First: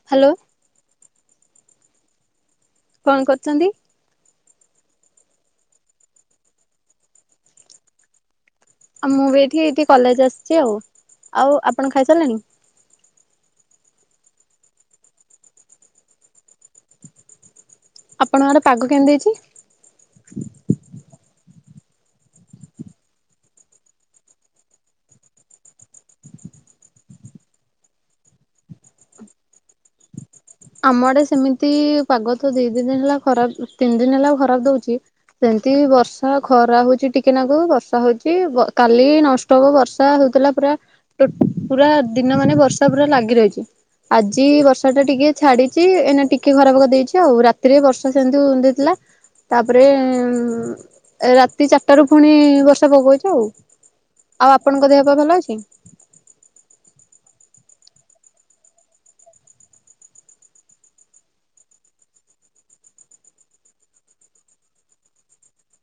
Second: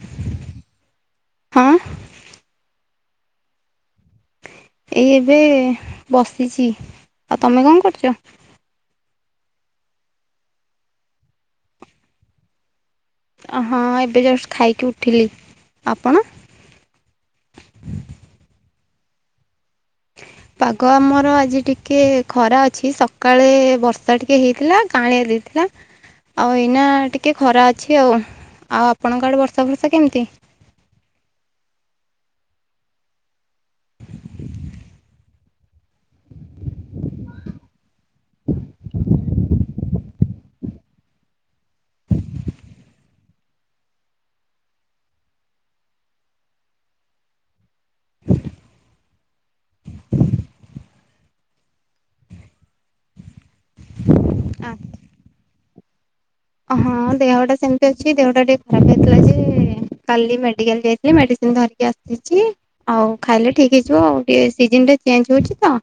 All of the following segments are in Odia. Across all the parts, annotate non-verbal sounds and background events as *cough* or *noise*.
। ହ୍ୟାଲୋ। ହଁ। କଣ କରୁଛନ୍ତି? ଏଇ ଏବେ ବସିଛି ଆଉ ତମେ କଣ କରୁଛ? ଆଉ ମୁଁ ବି ଏଇଠି ଏଇଠି କଲେଜ ଆସିଛି ଆଉ ଆଉ ଆପଣ ଖାଇସାରିଲେଣି? ହଁ ଏବେ ଜଷ୍ଟ ଖାଇକି ଉଠିଲି ଆପଣ? ଆପଣଙ୍କର ପାଗ କେମିତି ଅଛି? ପାଗ ଆମର ଆଜି ଟିକିେ ଖରା ଅଛି ସକାଳେ ବର୍ଷା ଟିକିଏ ହେଇଥିଲା କାଳିଆ ଦେଇ ଥିଲା ଆଉ ଏଇନା ଟିକିେ ଖରା ଅଛି ଆଉ ଆଉ ଆପଣଙ୍କ ଆଡ଼େ ବର୍ଷା ବର୍ଷା କେମିତି? ଆମ ଆଡେ ସେମିତି ପାଗ ତ ଦି ଦି ଦିନ ହେଲା ଖରାପ ତିନି ଦିନ ହେଲା ଖରାପ ଦଉଛି ସେମିତି ବର୍ଷା ଖରା ହଉଛି ଟିକେ ନାକୁ ବର୍ଷା ହଉଛି କାଲି ନଷ୍ଟ ବର୍ଷା ହଉଥିଲା ପୁରା ପୁରା ଦିନ ମାନେ ବର୍ଷା ପୁରା ଲାଗି ରହିଛି। ଆଜି ବର୍ଷା ଟା ଟିକେ ଛାଡିଛି ଏଇନା ଟିକେ ଖରାପ କରିଦେଇଛି ଆଉ ରାତିରେ ବର୍ଷା ସେମିତି ଦେଇଥିଲା ତାପରେ ରାତି ଚାରିଟା ରୁ ପୁଣି ବର୍ଷା ପକଉଛି ଆଉ। ଆଉ ଆପଣଙ୍କ ଦେହ ପା ଭଲ ଅଛି? ହଁ ଦେହଟା ସେମିତି ଅଛି ଦେହଟା ଟିକେ ଖରାପ ହେଇଥିଲା ଯେ କାଲି ମେଡିକାଲ ଯାଇଥିଲି ମେଡ଼ିସିନ ଧରିକି ଆସିଛି ଆଉ ଖାଇଲେ ଠିକ ହେଇଯିବ ଆଉ ଟିକେ ସିଜନ ଟା ଚେଞ୍ଜ ହଉଛି ତ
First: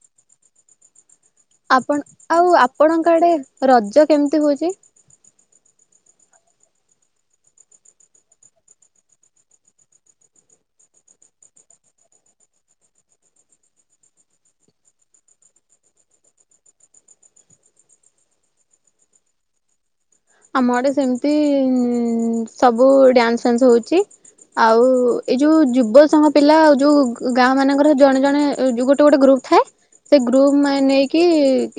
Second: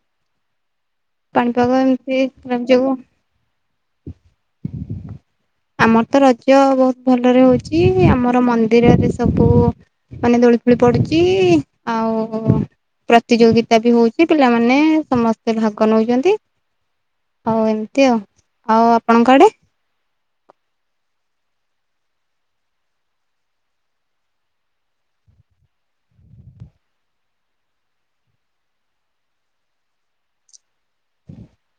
ପାଣିପାଗ ଆପଣ ଏମିତି ଆଉ ଯୋଗୁ ଆପଣଙ୍କ ଆଡେ ରଜ କେମିତି ହଉଛି? ଆମର ତ ରଜ ବହୁତ ଭଲରେ ହଉଛି ଆମର ମନ୍ଦିରରେ ସବୁ ମାନେ ଦୋଳି ଫୋଳି ପଡୁଛି ଆଉ। ପ୍ରତିଯୋଗିତା ବି ହଉଛି ପିଲାମାନେ ସମସ୍ତେ ଭାଗ ନଉଛନ୍ତି। ହଉ ଏମିତି ଆଉ ଆଉ ଆପଣଙ୍କଆଡେ? ଆମ ଆଡେ ସେମିତି ସବୁ ଡ୍ୟାନ୍ସ ଫାନ୍ସ ହଉଛି ଆଉ ଏଇ ଯୋଉ ଯୁବ ସମ ପିଲା ଆଉ ଯୋଉ ଗାଁ ମାନଙ୍କର ଜଣେ ଜଣେ ଯ ଗୋଟେ ଗୋଟ ଗୋଟେ ଗ୍ରୁପ ଥାଏ ସେ ଗ୍ରୁପ ମେ ନେଇକି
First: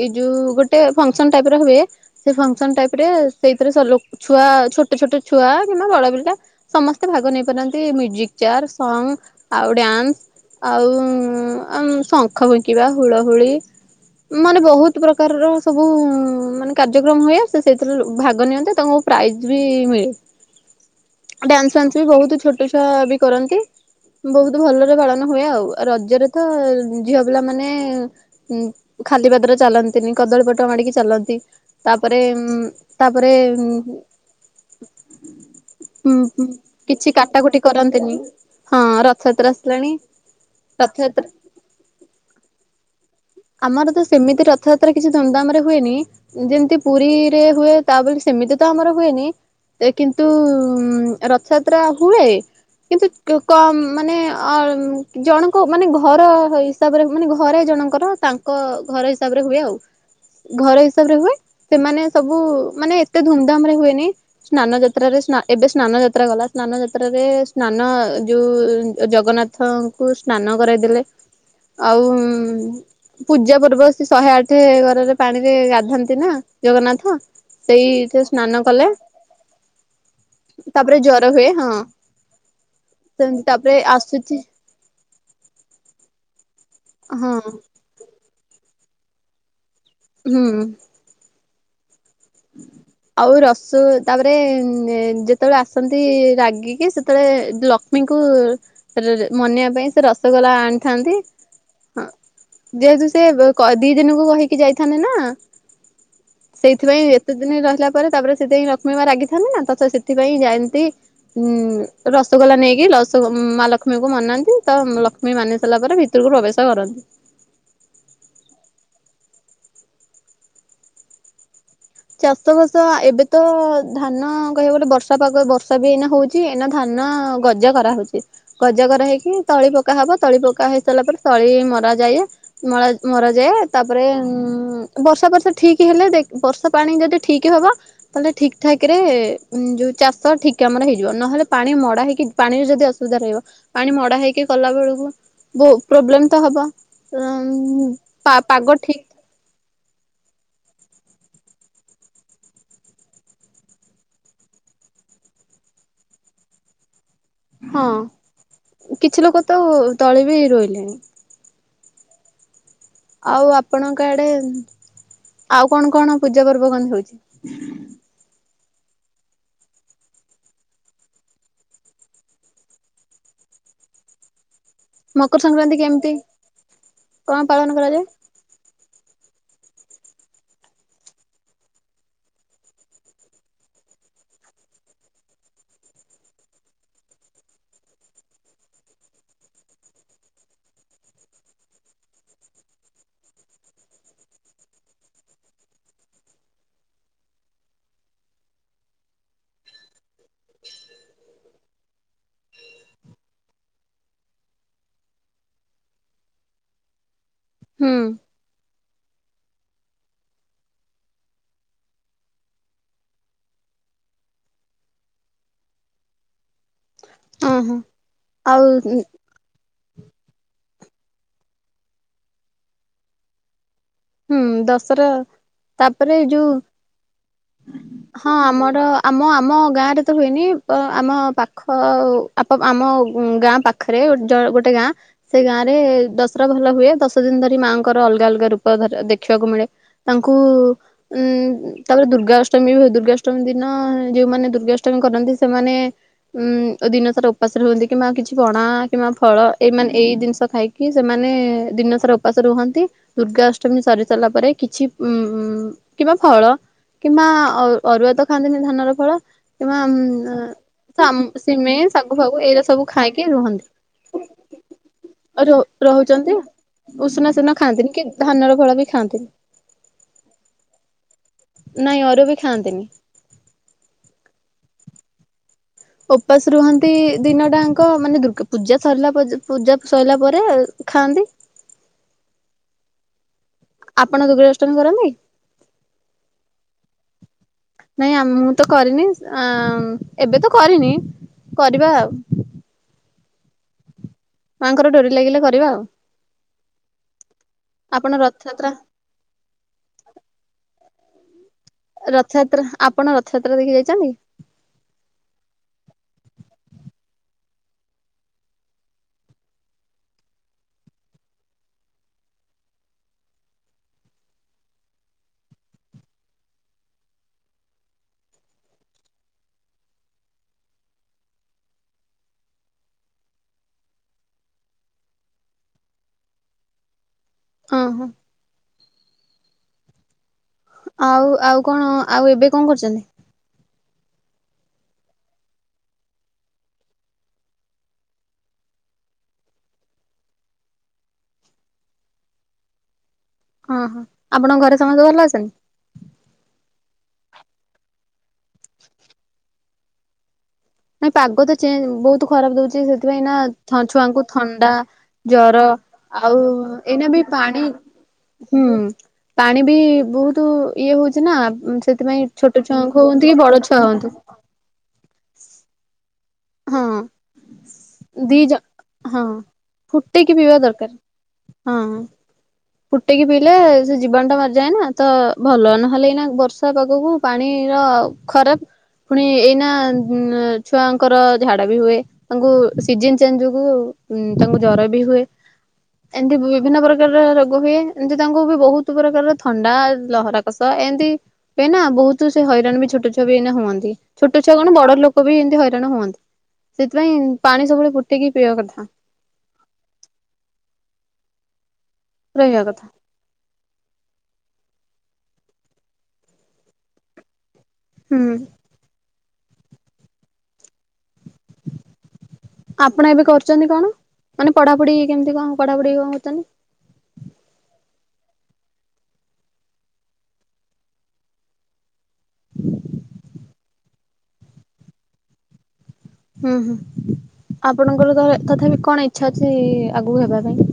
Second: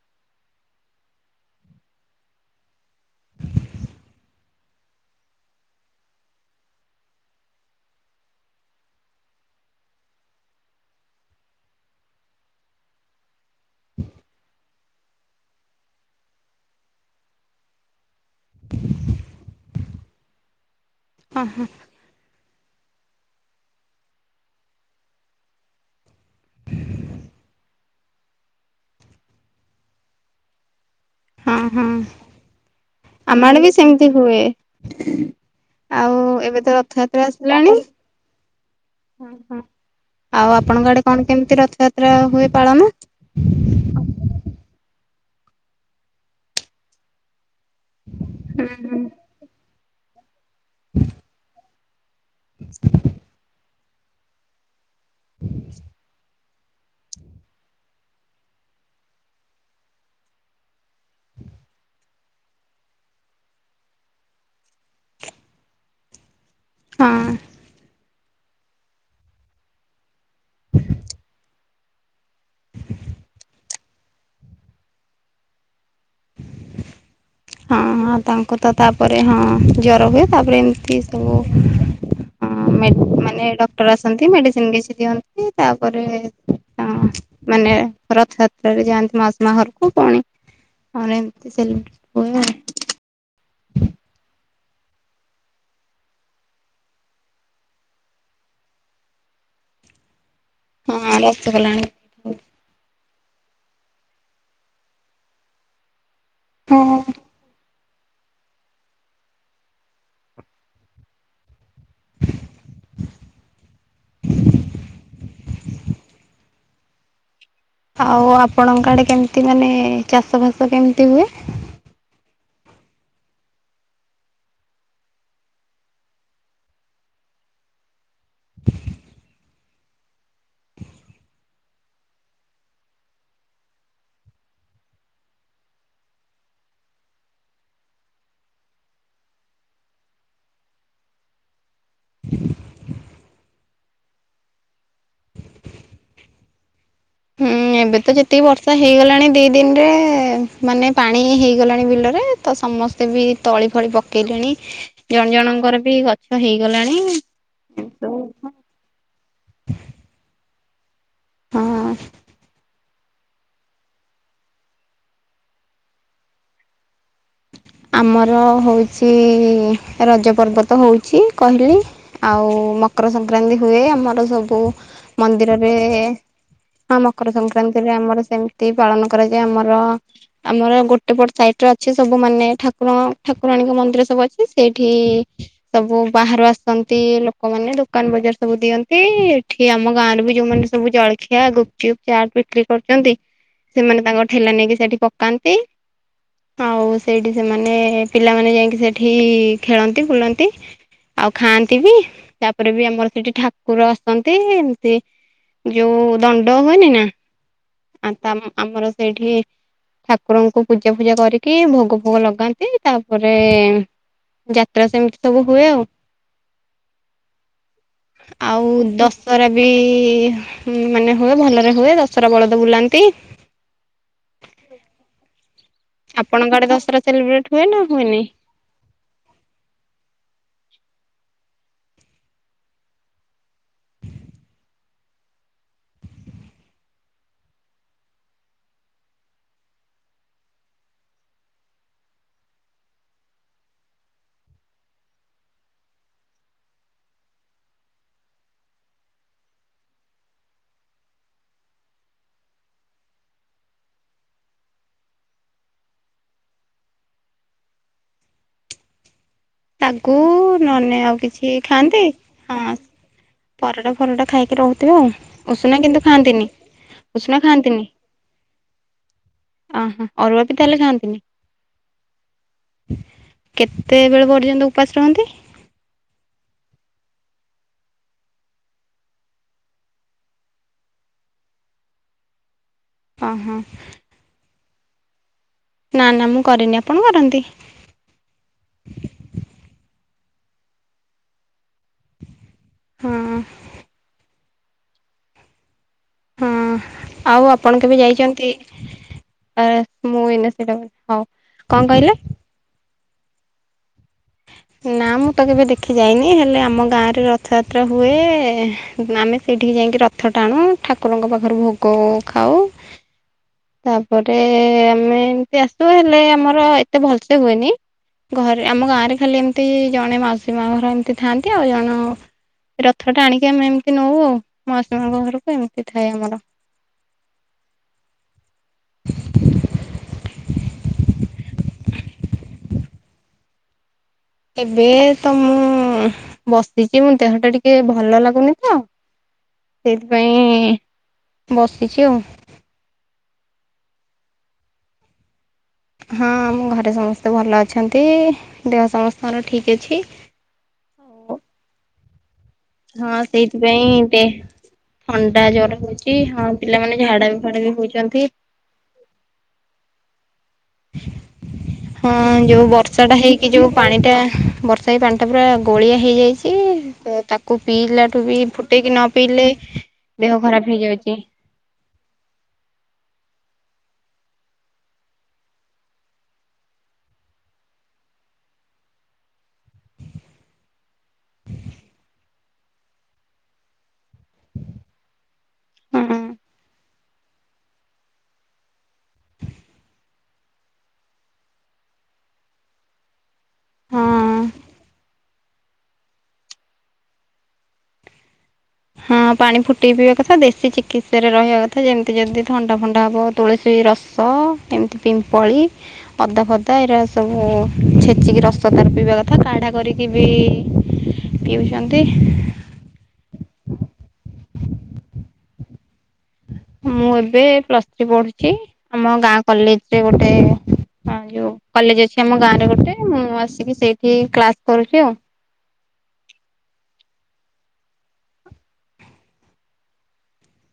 ଏ ଯୋଉ ଗୋଟେ ଫଙ୍କସନ ଟାଇପ ର ହୁଏ ସେ ଫଙ୍କସନ ଟାଇପ ରେ ସେଇଥିରେ ଲୋ ଛୁଆ ଛୋଟ ଛୋଟ ଛୁଆ କିମ୍ବା ବଡ ପିଲା ସମସ୍ତେ ଭାଗ ନେଇ ପାରନ୍ତି ମ୍ୟୁଜିକ ଚେୟାର ସଙ୍ଗ ଆଉ ଡ୍ୟାନ୍ସ ଆଉ ଆ ଶଙ୍ଖ ଫୁଙ୍କିବା ହୁଳହୁଳି ମାନେ ବହୁତ ପ୍ରକାରର ସବୁ ମାନେ କାର୍ଯ୍ୟକ୍ରମ ହୁଏ। ସେ ସେଇଥିରୁ ଭାଗ ନିଅନ୍ତି ତାଙ୍କୁ ପ୍ରାଇଜ ବି ମିଳେ। ହଁ ହଁ ଡ଼୍ୟାନ୍ସ ପ୍ୟାନ୍ସ ସେବି ବହୁତ ଛୋଟ ଛୁଆ ବି କରନ୍ତି ବହୁତ ଭଲରେ ପାଳନ ହୁଏ। ଆଉ ରଜରେ ତ ଝିଅ ପିଲା ମାନେ ଉ ଖାଲି ପାଦରେ ଚାଲନ୍ତିନି କଦଳୀ ପାଟୁଙ୍ଗ ମଡ଼ିକି ଚାଲନ୍ତି। ହଁ ହଁ ତାପରେ ଉ ଆମ ଆଡେ ବି ସେମିତି ହୁଏ। ଉଁ ଆଉ ଏବେ ତ କିଛି ରଥଯାତ୍ରା କାଟାକୁଟି ଆସିଲାଣି କରନ୍ତିନି। ହଁ ରଥଯାତ୍ରା ଅହୋ ଆସିଲାଣି ଆଉ ଆପଣଙ୍କ ଆଡେ କଣ ରଥଯାତ୍ରା କେମିତି ରଥଯାତ୍ରା ହୁଏ ପାଳନ? ଆମର ତ ସେମିତି ରଥଯାତ୍ରା କିଛି ଧୁମଧାମ ରେ ହୁଏନି। ଯେମିତି ପୁରୀରେ ହୁଏ ତା ବୋଲି ସେମିତି ହଁ ତ ଆମର ହୁଏନି। କିନ୍ତୁ ରଥ ଯାତ୍ରା ହୁଏ କିନ୍ତୁ କ ମାନେ ଅ ଜଣଙ୍କ ମାନେ ଘର ହିସାବରେ ମାନେ ଘରେ ଜଣଙ୍କର ତାଙ୍କ ଘର ହିସାବରେ ହୁଏ ଆଉ। ଘର ହିସାବରେ ହୁଏ ସେମାନେ ସବୁ ମାନେ ଏତେ ଧୁମଧାମ ରେ ହୁଏନି। ସ୍ନାନ ଯାତ୍ରାରେ ଏବେ ସ୍ନାନ ଯାତ୍ରା ଗଲା। ସ୍ନାନ ହଁ ଯାତ୍ରାରେ ସ୍ନାନ ଯୋଉ ଜଗନ୍ନାଥଙ୍କୁ ସ୍ନାନ କରାଇଦେଲେ ଆଉ ପୂଜା ପର୍ବ ସେ ଶହେ ଆଠ ଘରରେ ପାଣିରେ ଗାଧାନ୍ତି ନା ଜଗନ୍ନାଥ ହଁ ହଁ ସେଇଠି ତାଙ୍କୁ ସ୍ନାନ ତ କଲେ ତାପରେ ହଁ ଜର ହୁଏ ତାପରେ ଏମିତି ସବୁ ହଁ ସେମିତି ମାନେ ତାପରେ ଡକ୍ଟର ଆସନ୍ତି ଆସୁଛି ମେଡିସିନ କିଛି ଦିଅନ୍ତି ତାପରେ ହଁ ମାନେ ରଥଯାତ୍ରାରେ ଯାଆନ୍ତି ମାଉସୀ ମାଆ ଘରକୁ ପୁଣି ହୁଁ। ଆ ଏମିତି ସେଲିବ୍ରେଟ ହୁଏ। ଆଉ ରସୁ ତାପରେ ଯେତେବେଳେ ଆସନ୍ତି ରାଗିକି ସେତେବେଳେ ଲଷ୍ମୀଙ୍କୁ ମନେଇବା ପାଇଁ ସେ ରସଗୋଲା ଆଣିଥାନ୍ତି। ହଁ ରସଗୋଲା ହଁ। ଆଣିକି ଯେହେତୁ ସେ ଦି ଦିନକୁ କହିକି ଯାଇଥାନ୍ତେ ନା ହଁ ସେଇଥିପାଇଁ *unintelligible* ରହିଲା ପରେ ତାପରେ ସେଥିପାଇଁ ଲକ୍ଷ୍ମୀମା ରାଗିଥାନ୍ତି। ନା ତ ସେଥିପାଇଁ ଯାଆନ୍ତି ଉଁ ରସଗୋଲା ନେଇକି ରସ ମା ଲକ୍ଷ୍ମୀଙ୍କୁ ମନାନ୍ତି ତ ଲକ୍ଷ୍ମୀ ମାନି ସାରିଲା ପରେ ଭିତ ଭିତରକୁ ପ୍ରବେଶ କରନ୍ତି। ଆଉ ଆପଣଙ୍କ ଆଡ଼େ କେମତି ମାନେ ଚାଷ ଫାସ କେମିତି ହୁଏ? ଚାଷ ବାସ ଏବେତ ଧାନ କହିବାକୁ ଗଲେ ବର୍ଷା ପାଗ ବର୍ଷାବି ଏଇନା ହଉ ଚି ଏଇନା ଧାନ ଗଜା କରାହଉଚି। ଗଜ କରା ହେଇକି ତଳି ପକା ହବ ତଳି ପକା ହେଇ ସାରିଲା ପରେ ତଳି ମରା ଯାଏ ମଳା ମରା ଯାଏ ତାପରେ ଉଁ ବର୍ଷା ବର୍ଷା ଠିକ୍ ହେଲେ ଦେ ବର୍ଷା ପାଣି ଯଦି ଠିକ୍ ହବ ତାହେଲେ ଠିକ୍ ଠାକରେ ଯୋଉ ଚାଷ ଠିକ୍ କାମରେ ହେଇଯିବ ନହେଲେ ପାଣି ଭଡ଼ା ହେଇକି ପାଣିରେ ଯଦି ଅସୁବିଧା ରହିବ ପାଣି ଭଡ଼ା ହେଇକି କଲା ବେଳକୁ ବହୁ ପ୍ରୋବ୍ଲେମତ ହବ। ହୁଁ ଉଁ ଏବେତ ପା ଯେତିକି ପାଗ ବର୍ଷା ଠିକ ହେଇଗଲାଣି ଦି ଦିନରେ ମାନେ ପାଣି ହେଇଗଲାଣି ବିଲରେ ତ ସମସ୍ତେବି ତଳି ଫଳି ପକେଇଲେଣି ଜଣ ଜଣଙ୍କରବି ଗଛ ହେଇଗଲାଣି। ହଁ, କିଛି ଲୋକତ ତଳେବି ରୋଇଲେଣି। ହଁ। ଆଉ ଆପଣଙ୍କ ଆଡ଼େ ଆଉ କଣ କଣ ପୂଜା ପର୍ବ କଣ ହଉଚି? ଆମର ହଉଚି ରଜ ପର୍ବ ହଉଚି କହିଲି ଆଉ ମକର ସଂକ୍ରାନ୍ତି ହୁଏ ଆମର ସବୁ ମକର ମନ୍ଦିରରେ ସଂକ୍ରାନ୍ତି କେମିତି ହଁ ମକର କଣ ପାଳନ ସଂକ୍ରାନ୍ତିରେ କରାଯାଏ? ଆମର ସେମି ମିତି ପାଳନ କରାଯାଏ ଆମର ଆମର ଗୋଟେ ପଟ ସାଇଟରେ ଅଛି ସବୁ ମାନେ ଠାକୁର ଠାକୁରାଣୀଙ୍କ ମନ୍ଦିର ସବୁ ଅଛି ସେଇଠି ସବୁ ବାହାରୁ ଆସନ୍ତି ଲୋକମାନେ ଦୋକାନ ବଜାର ସବୁ ଦିଅନ୍ତି ଏଠି କି ଆମ ଗାଁରେବି ଯୋଉମାନେ ସବୁ ଜଳଖିଆ ଗୁପଚୁପ୍ ଚାଟ୍ ବିକ୍ରି କରୁଚନ୍ତି ସେମାନେ ତାଙ୍କ ଠେଲା ନେଇକି ସେଠି ପକାନ୍ତି ଆଉ ସେଇଠି ସେମାନେ ପିଲାମାନେ ଯାଇକି ସେଠି ଖେଳନ୍ତି ବୁଲନ୍ତି ଆଉ ଖାଆନ୍ତିବି ତାପରେବି ଆମର ସେଠି ଠାକୁର ଆସନ୍ତି ଏମିତି ଯୋଉ ଦଣ୍ଡ ହୁଏନିନା ହୁଁ ଆ ତ ଆମ - ଆମର ସେଇଠି ଠାକୁରଙ୍କୁ ପୂଜା ଫୂଜା କରିକି ଭୋଗ ଭୋଗ ଲଗାନ୍ତି ତାପରେ ଯାତ୍ରା ସେମିତି ସବୁ ହୁଏ ଆଉ। ଓହୋ *inaudible* ଆଉ ଦଶ ଦଶହରାବି ମାନେ ହୁଏ ଭଲରେ ହୁଏ ଦଶହରା ବଳଦ ବୁଲାନ୍ତି। ହୁଁ ଦଶହରା ତାପରେ ଯୋଉ ଆପଣଙ୍କ ଆଡେ ଦଶହରା ସେଲିବ୍ରେଟ ହୁଏ ନା ହୁଏନି ହଁ ଆମର ଆମ-ଆମ ଗାଁରେତ ହୁଏନି ଆମ ପାଖ ଆମ ଗାଁ ପାଖ ପାଖରେ ଜ ଗୋଟେ ଗାଁ ସେ ଗାଁ ରେ ଦଶହରା ଭଲ ହୁଏ ଦଶ ଦିନ ଧରି ମାଆଙ୍କର ଅଲଗା ଅଲଗା ରୁ *inaudible* ଦେଖିବାକୁ ମିଳେ ତାଙ୍କୁ ଉଁ ତାପରେ ଦୁର୍ଗାଅଷ୍ଟମୀ ହୁଏ ଦୁର୍ଗା ଅଷ୍ଟମୀ ଦିନ ଯୋଉମାନେ ଦୁର୍ଗାଅଷ୍ଟମୀ କରନ୍ତି ସେମାନେ ଉଁ ଦିନ ସାରା ଉପାସରେ ରୁହନ୍ତି କିମ୍ବା କିଛି ପଣା କିମ୍ବା ଫଳ ଏଇ ମନେ ଏଇ ଜିନିଷ ଖାଇକି କି ସେମାନେ ଦିନସାରା ଉପାସ ରୁହନ୍ତି ଦୁର୍ଗା ଅ *unintelligible* ସରି ସାରିଲା ପରେ କିଛି ଉମ କିମ୍ବା ଫଳ କିମ୍ବା ଅରୁଆତ ଖାଆନ୍ତିନି ଧାନର ଫଳ କିବାମ ଶାଗୁ ନହେଲେ ଆଉ ଉମ କିଛି ସିମେଇ, ଖାଆନ୍ତି ସାଗୁ ଫାଗୁ ହଁ ଏଇରା ସବୁ ଖାଇକି ପରଟା ରୁହନ୍ତି ଫରଟା ଖାଇକି ରହୁଥିବେ ଆଉ ରହୁ ଉଷୁନା - କିନ୍ତୁ ରହୁଚନ୍ତି। ଖାଆନ୍ତିନି ଉଷୁନା ସେଦିନ ଖାଆନ୍ତିନି କି ଧାନର ଫଳବି ଖାଆନ୍ତିନି। ଅଁହଁ ଅରୁଆବି ତାହେଲେ ଖାଆନ୍ତିନି? ନାଇଁ ଅରୁଆବି ଖାଆନ୍ତିନି। କେତେ ବେଳ ପର୍ଯ୍ୟନ୍ତ ଉପାସ ରୁହନ୍ତି? ଓପାସ ରୁହନ୍ତି ଦିନଟାଙ୍କ ମାନେ ଦୁର୍ଗା ପୂଜା ସରିଲା ପରେ ପୂଜା ସରିଲା ପରେ ଖାଆନ୍ତି। ଅହଁ। ଆପଣ ଦୁର୍ଗା ଅଷ୍ଟମୀ କରନ୍ତି? ନା ନା, ମୁଁ କରେନି ଆପଣ କରନ୍ତି? ନାଇଁ ଆ ମୁଁତ କରିନି, ଆଁ ଏବେ ତ କରିନି କରିବାଉ ହୁଁ। ମାଙ୍କର ଡୋରି ଲାଗିଲେ କରିବା ଆଉ। ହଁ ଆଉ ଆପଣ କେବେ ଯାଇଛନ୍ତି, ଆ ମୁଁ ଏଇନା ସେଇଟା। *inaudible* କଣ କହିଲେ ରଥଯାତ୍ରା, ଆପଣ ରଥଯାତ୍ରା ଦେଖି ଯାଇଛନ୍ତି? ନା ମୁଁ ତ କେବେ ଦେଖି ଯାଇନି, ହେଲେ ଆମ ଗାଁରେ ରଥଯାତ୍ରା ହୁଏ, ଏ ମାନେ ସେଇଠିକି ଯାଇକି ରଥ ଟାଣୁ, ଠାକୁରଙ୍କ ପାଖରୁ ଭୋଗ ଖାଉ ତାପରେ ଆମେ ଏମତି ଆସୁ ହେଲେ ଆମର ଏତେ ଭଲସେ ହୁଏନି ଘରେ ଆମ ଗାଁ ରେ ଖାଲି ଏମିତି ଜଣେ ମାଉସୀ ମା ଘର ଏମିତି ଥାଆନ୍ତି ଆଉ ଜଣ ରଥ ଟାଣିକି ଆମେ ଏମିତି ନଉ ମାସୀଙ୍କ ଘରକୁ ଏମିତି ଥାଏ ଆମର। ଅହଁ। ଆଉ ଆଉ କଣ, ଆଉ ଏବେ କଣ କରୁଛନ୍ତି? ଏବେ ତ ମୁଁ ବସିଛି, ମୁଁ ଦେହଟା ଟିକେ ଭଲ ଲାଗୁନି ତ ସେଇଥିପାଇଁ ବସିଛି ଆଉ। ଅହଁ ଆପଣଙ୍କ ଘରେ ସମସ୍ତେ ଭଲ ଅଛନ୍ତି? ହଁ ଆମ ଘରେ ସମସ୍ତେ ଭଲ ଅଛନ୍ତି, ଦେହ ସମସ୍ତଙ୍କର ଠିକ୍ ଅଛି। ନାଇଁ ପାଗ ତ ଚେଞ୍ଜ ବହୁତ ଖରାପ ଦଉଛି ହଁ ସେଥିପାଇଁ ନା ଥ ସେଇଥିପାଇଁ ଛୁଆଙ୍କୁ ଦେ ଥଣ୍ଡା ଥଣ୍ଡା ଜର, ହଉଛି ଆଉ ହଁ ପିଲାମାନେ ଏଇନା ବି ଝାଡା ଫାଡା ପାଣି ହଉଛନ୍ତି ହୁଁ, ପାଣି ବି ବହୁତୁ ଇଏ ହଉଛି ନା, ସେଥିପାଇଁ ହଁ ଛୋଟ ଯୋଉ ଛୁଆଙ୍କୁ ବର୍ଷାଟା ହୁଅନ୍ତି କି ହେଇକି ବଡ ଯୋଉ ଛୁଆ ପାଣିଟା ହୁଅନ୍ତୁ। ବର୍ଷା ହେଇ ପାଣିଟା ପୁରା ଗୋଳିଆ ହେଇଯାଇଛି। ହଁ ତାକୁ ପିଇଲା ଠୁ ବି ଦି ଜ ଫୁଟେଇକି ନ ହଁ ପିଇଲେ ଫୁଟେଇକି ଦେହ ପିଇବା ଖରାପ ଦରକାର ହେଇଯାଉଛି। ହଁ। ଫୁଟକି ପିଇଲେ ସେ ଜୀବଣୁ ଟା ମାରିଯାଏନା ତ ଭଲ, ନହେଲେ ଏଇନା ବର୍ଷା ପାଗକୁ ପାଣିର ଖରାପ, ପୁଣି ଏଇନା ଛୁଆଙ୍କର ଝାଡା ବି ହୁଏ। ତାଙ୍କୁ ସିଜନ ଚେଞ୍ଜ ଯୋଗୁ ତାଙ୍କୁ ଜର ବି ହୁଏ। ହଁ ଏମିତି ବିଭିନ୍ନ ପ୍ରକାରର ରୋ ଗୋ ହୁଏ, ଏମିତି ତାଙ୍କୁ ବି ବହୁତ ପ୍ରକାରର ଥଣ୍ଡା, ଲହରା କଷ ଏମତି ଏଇନା ବହୁତ ସେ ହଇରାଣ ବି ଛୋଟ ଛଆ ବି ଏଇ ହୁଅନ୍ତି, ହଁ ଛୋଟ ଛୁଆ କଣ ବଡ ଲୋକ ବି ଏମତି ହଇ ହୁଅନ୍ତି, ସେଥିପାଇଁ ପାଣି ସବୁବେଳେ ଫୁଟିକି ପିଇବା କଥା। ହଁ ପାଣି ଫୁଟେଇ ପିଇବା କଥା, ଦେଶୀ ଚିକିତ୍ସାରେ ରହିବା କଥା, ଯେମିତି ଯଦି ରହିବା ଥଣ୍ଡା କଥା ଫଣ୍ଡା ହବ। ତୁଳସୀ ରସ, ଏମିତି ପିମ୍ପଳି, ଅଦା ଫଦା ଏଇରା। ସବୁ ହୁଁ। ଛେଚିକି ରଷ୍ *unintelligible* ପିଇବା କଥା, କାଢ଼ା କରିକି ବି ପିଉଛନ୍ତି। ଆପଣ ଏବେ କରୁଛନ୍ତି କଣ, ମାନେ ପଢାପଢି କେମିତି କଣ ପଢାପଢି କଣ କରୁଛନ୍ତି। ମୁଁ ଏବେ ପ୍ଲସ୍ ଥ୍ରୀ ପଢୁଛି, ଆମ ଗାଁ କଲେଜରେ ଗୋଟେ ହଁ ଯୋଉ କଲେଜ ଅଛି ଆମ ଗାଁ ରେ ଗୋଟେ, ମୁଁ ଆସିକି ସେଇଠି କ୍ଲାସ କରୁଛି ଆଉ। ହୁଁ ହୁଁ, ଆପଣଙ୍କର ତ ତଥାପି କଣ ଇଚ୍ଛା ଅଛି ଆଗକୁ ହେବା ପାଇଁ?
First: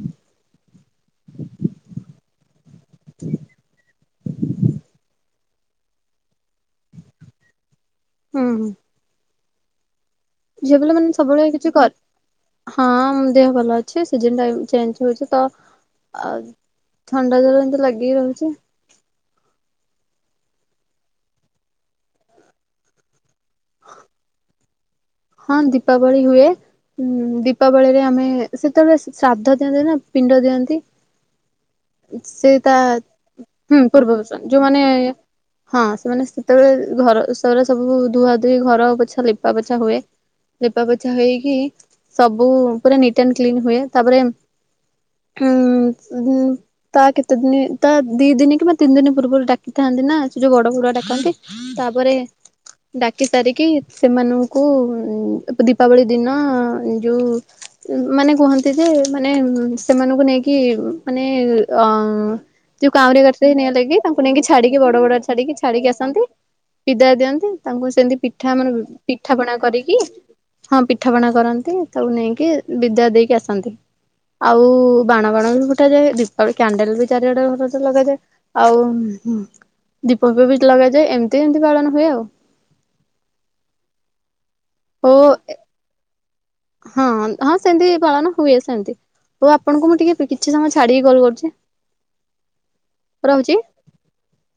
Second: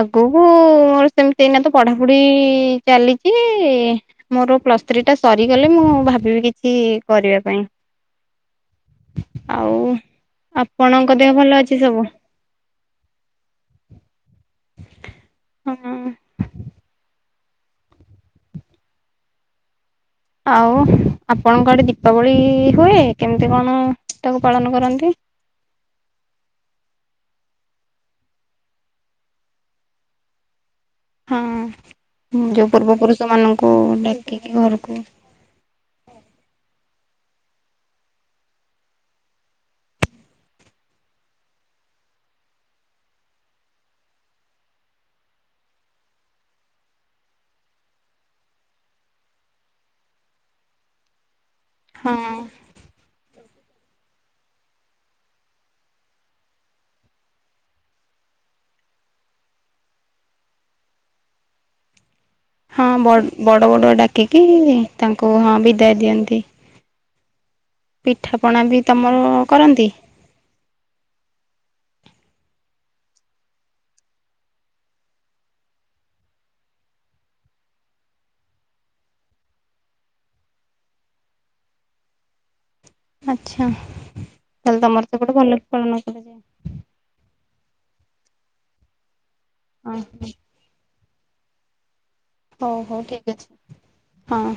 ଆଗକୁ ମୋର ସେମିତି ଏଇନା ତ ପଢାପଢି ଚାଲିଛି। ମୋର ପ୍ଲସ୍ ଥ୍ରୀ ଟା ସରିଗଲେ ମୁଁ ଭାବିବି କିଛି କରିବା ପାଇଁ। ହୁଁ ହୁଁ ଆଉ ଝିଅ ପିଲା ମାନେ ଆପଣଙ୍କ ଦେହ ସବୁବେଳେ ଭଲ କିଛି ଅଛି କର ସବୁ ହଁ ମୋ ଦେହ ଭଲ ଅଛି ସିଜନ ଟା ବି ଚେଞ୍ଜ ହଉଛି ତ ହଁ ଥଣ୍ଡା ଜ୍ୱର ଏମିତି ଲାଗିି ରହୁଛି ଆଉ ଆପଣଙ୍କ ଆଡ଼େ ଦୀପାବଳି ହୁଏ କେମିତି କଣ ତାକୁ ପାଳନ କରନ୍ତି ହଁ ଦୀପାବଳି ହୁଏ ହୁଁ ଦୀପାବଳିରେ ଆମେ ସେତେବେଳେ ଶ୍ରାଦ୍ଧ ଦିଅନ୍ତି ନା ପିଣ୍ଡ ଦିଅନ୍ତି ହଁ ଯୋଉ ସେଇଟା ପୂର୍ବ ପୁରୁଷ ମାନଙ୍କୁ ହୁଁ ଡାକିକି ପୂର୍ବଭୂଷଣ ଯୋଉମାନେ ଘରକୁ ହଁ ସେମାନେ ସେତେବେଳେ ଘର ସେଗୁରା ସବୁ ଧୁଆ ଧୁଇ ଘର ପୋଛା ଲିପା ପୋଛା ହୁଏ ଲିପା ପୋଛା ହେଇକି ସବୁ ପୁରା ନିଟ୍ ଆଣ୍ଡ କ୍ଲିନ ହୁଏ ତାପରେ ହୁଁ ହ ତା କେତେ ଦିନ ତା ଦି ଦିନ କିମ୍ବା ତିନି ଦିନ ପୂର୍ବରୁ ଡାକିଥାନ୍ତି ନା ସେ ଯୋଉ ବଡ ବଡୁଆ ଡାକନ୍ତି ତାପରେ ହଁ ଡାକି ସାରିକି ସେମାନଙ୍କୁ ଉଁ ଏ ଦୀପାବଳି ଦିନ ଯୋଉ ମାନେ କୁହନ୍ତି ଯେ ମାନେ ସେମାନଙ୍କୁ ନେଇକି ମାନେ ଅ ହଁ ଯୋଉ କାଉଁରୀ ବଡ଼ ଗଛରେ ନିଆଁ ବଡ଼ ଦେଇକି ତାଙ୍କୁ ଡାକିକି ନେଇକି ଛାଡିକି ବଡ ବଡୁଆ ତାଙ୍କୁ ହଁ ଛାଡିକି ଛାଡିକି ବିଦାୟ ଆସନ୍ତି ଦିଅନ୍ତି। ବିଦାୟ ଦିଅନ୍ତି ତାଙ୍କୁ ସେମିତି ପିଠା ପିଠାପଣା ମାନେ ବି ତମର ପିଠା ପଣା କରନ୍ତି? କରିକି ହଁ ପିଠାପଣା କରନ୍ତି ତାକୁ ନେଇକି ବିଦାୟ ଦେଇକି ଆସନ୍ତି ଆଉ ବାଣ ବାଣ ବି ଫୁଟାଯାଏ ଦୀପାବଳି କ୍ୟାଣ୍ଡେଲ ବି ଚାରିଆଡେ ଘରର ଲଗାଯାଏ ଆଉ ଦୀପ ଫିପ ବି ଲଗାଯାଏ ଏମିତି ଏମିତି ପାଳନ ହୁଏ ଆଉ ଆଛା ତାହେଲେ ତମର ତ ଓ ହେପଟେ ଭଲକି ପାଳନ କରାଯାଏ ହଁ ହଁ ସେମିତି ପାଳନ ହୁଏ ସେମିତି ହଉ ଆପଣଙ୍କୁ ହଁ ମୁଁ ଟିକେ କିଛି ସମୟ ଛାଡିକି କଲ୍ କରୁଛି ହଉ ହଉ ଠିକ ରହୁଛି। ଅଛି ହଁ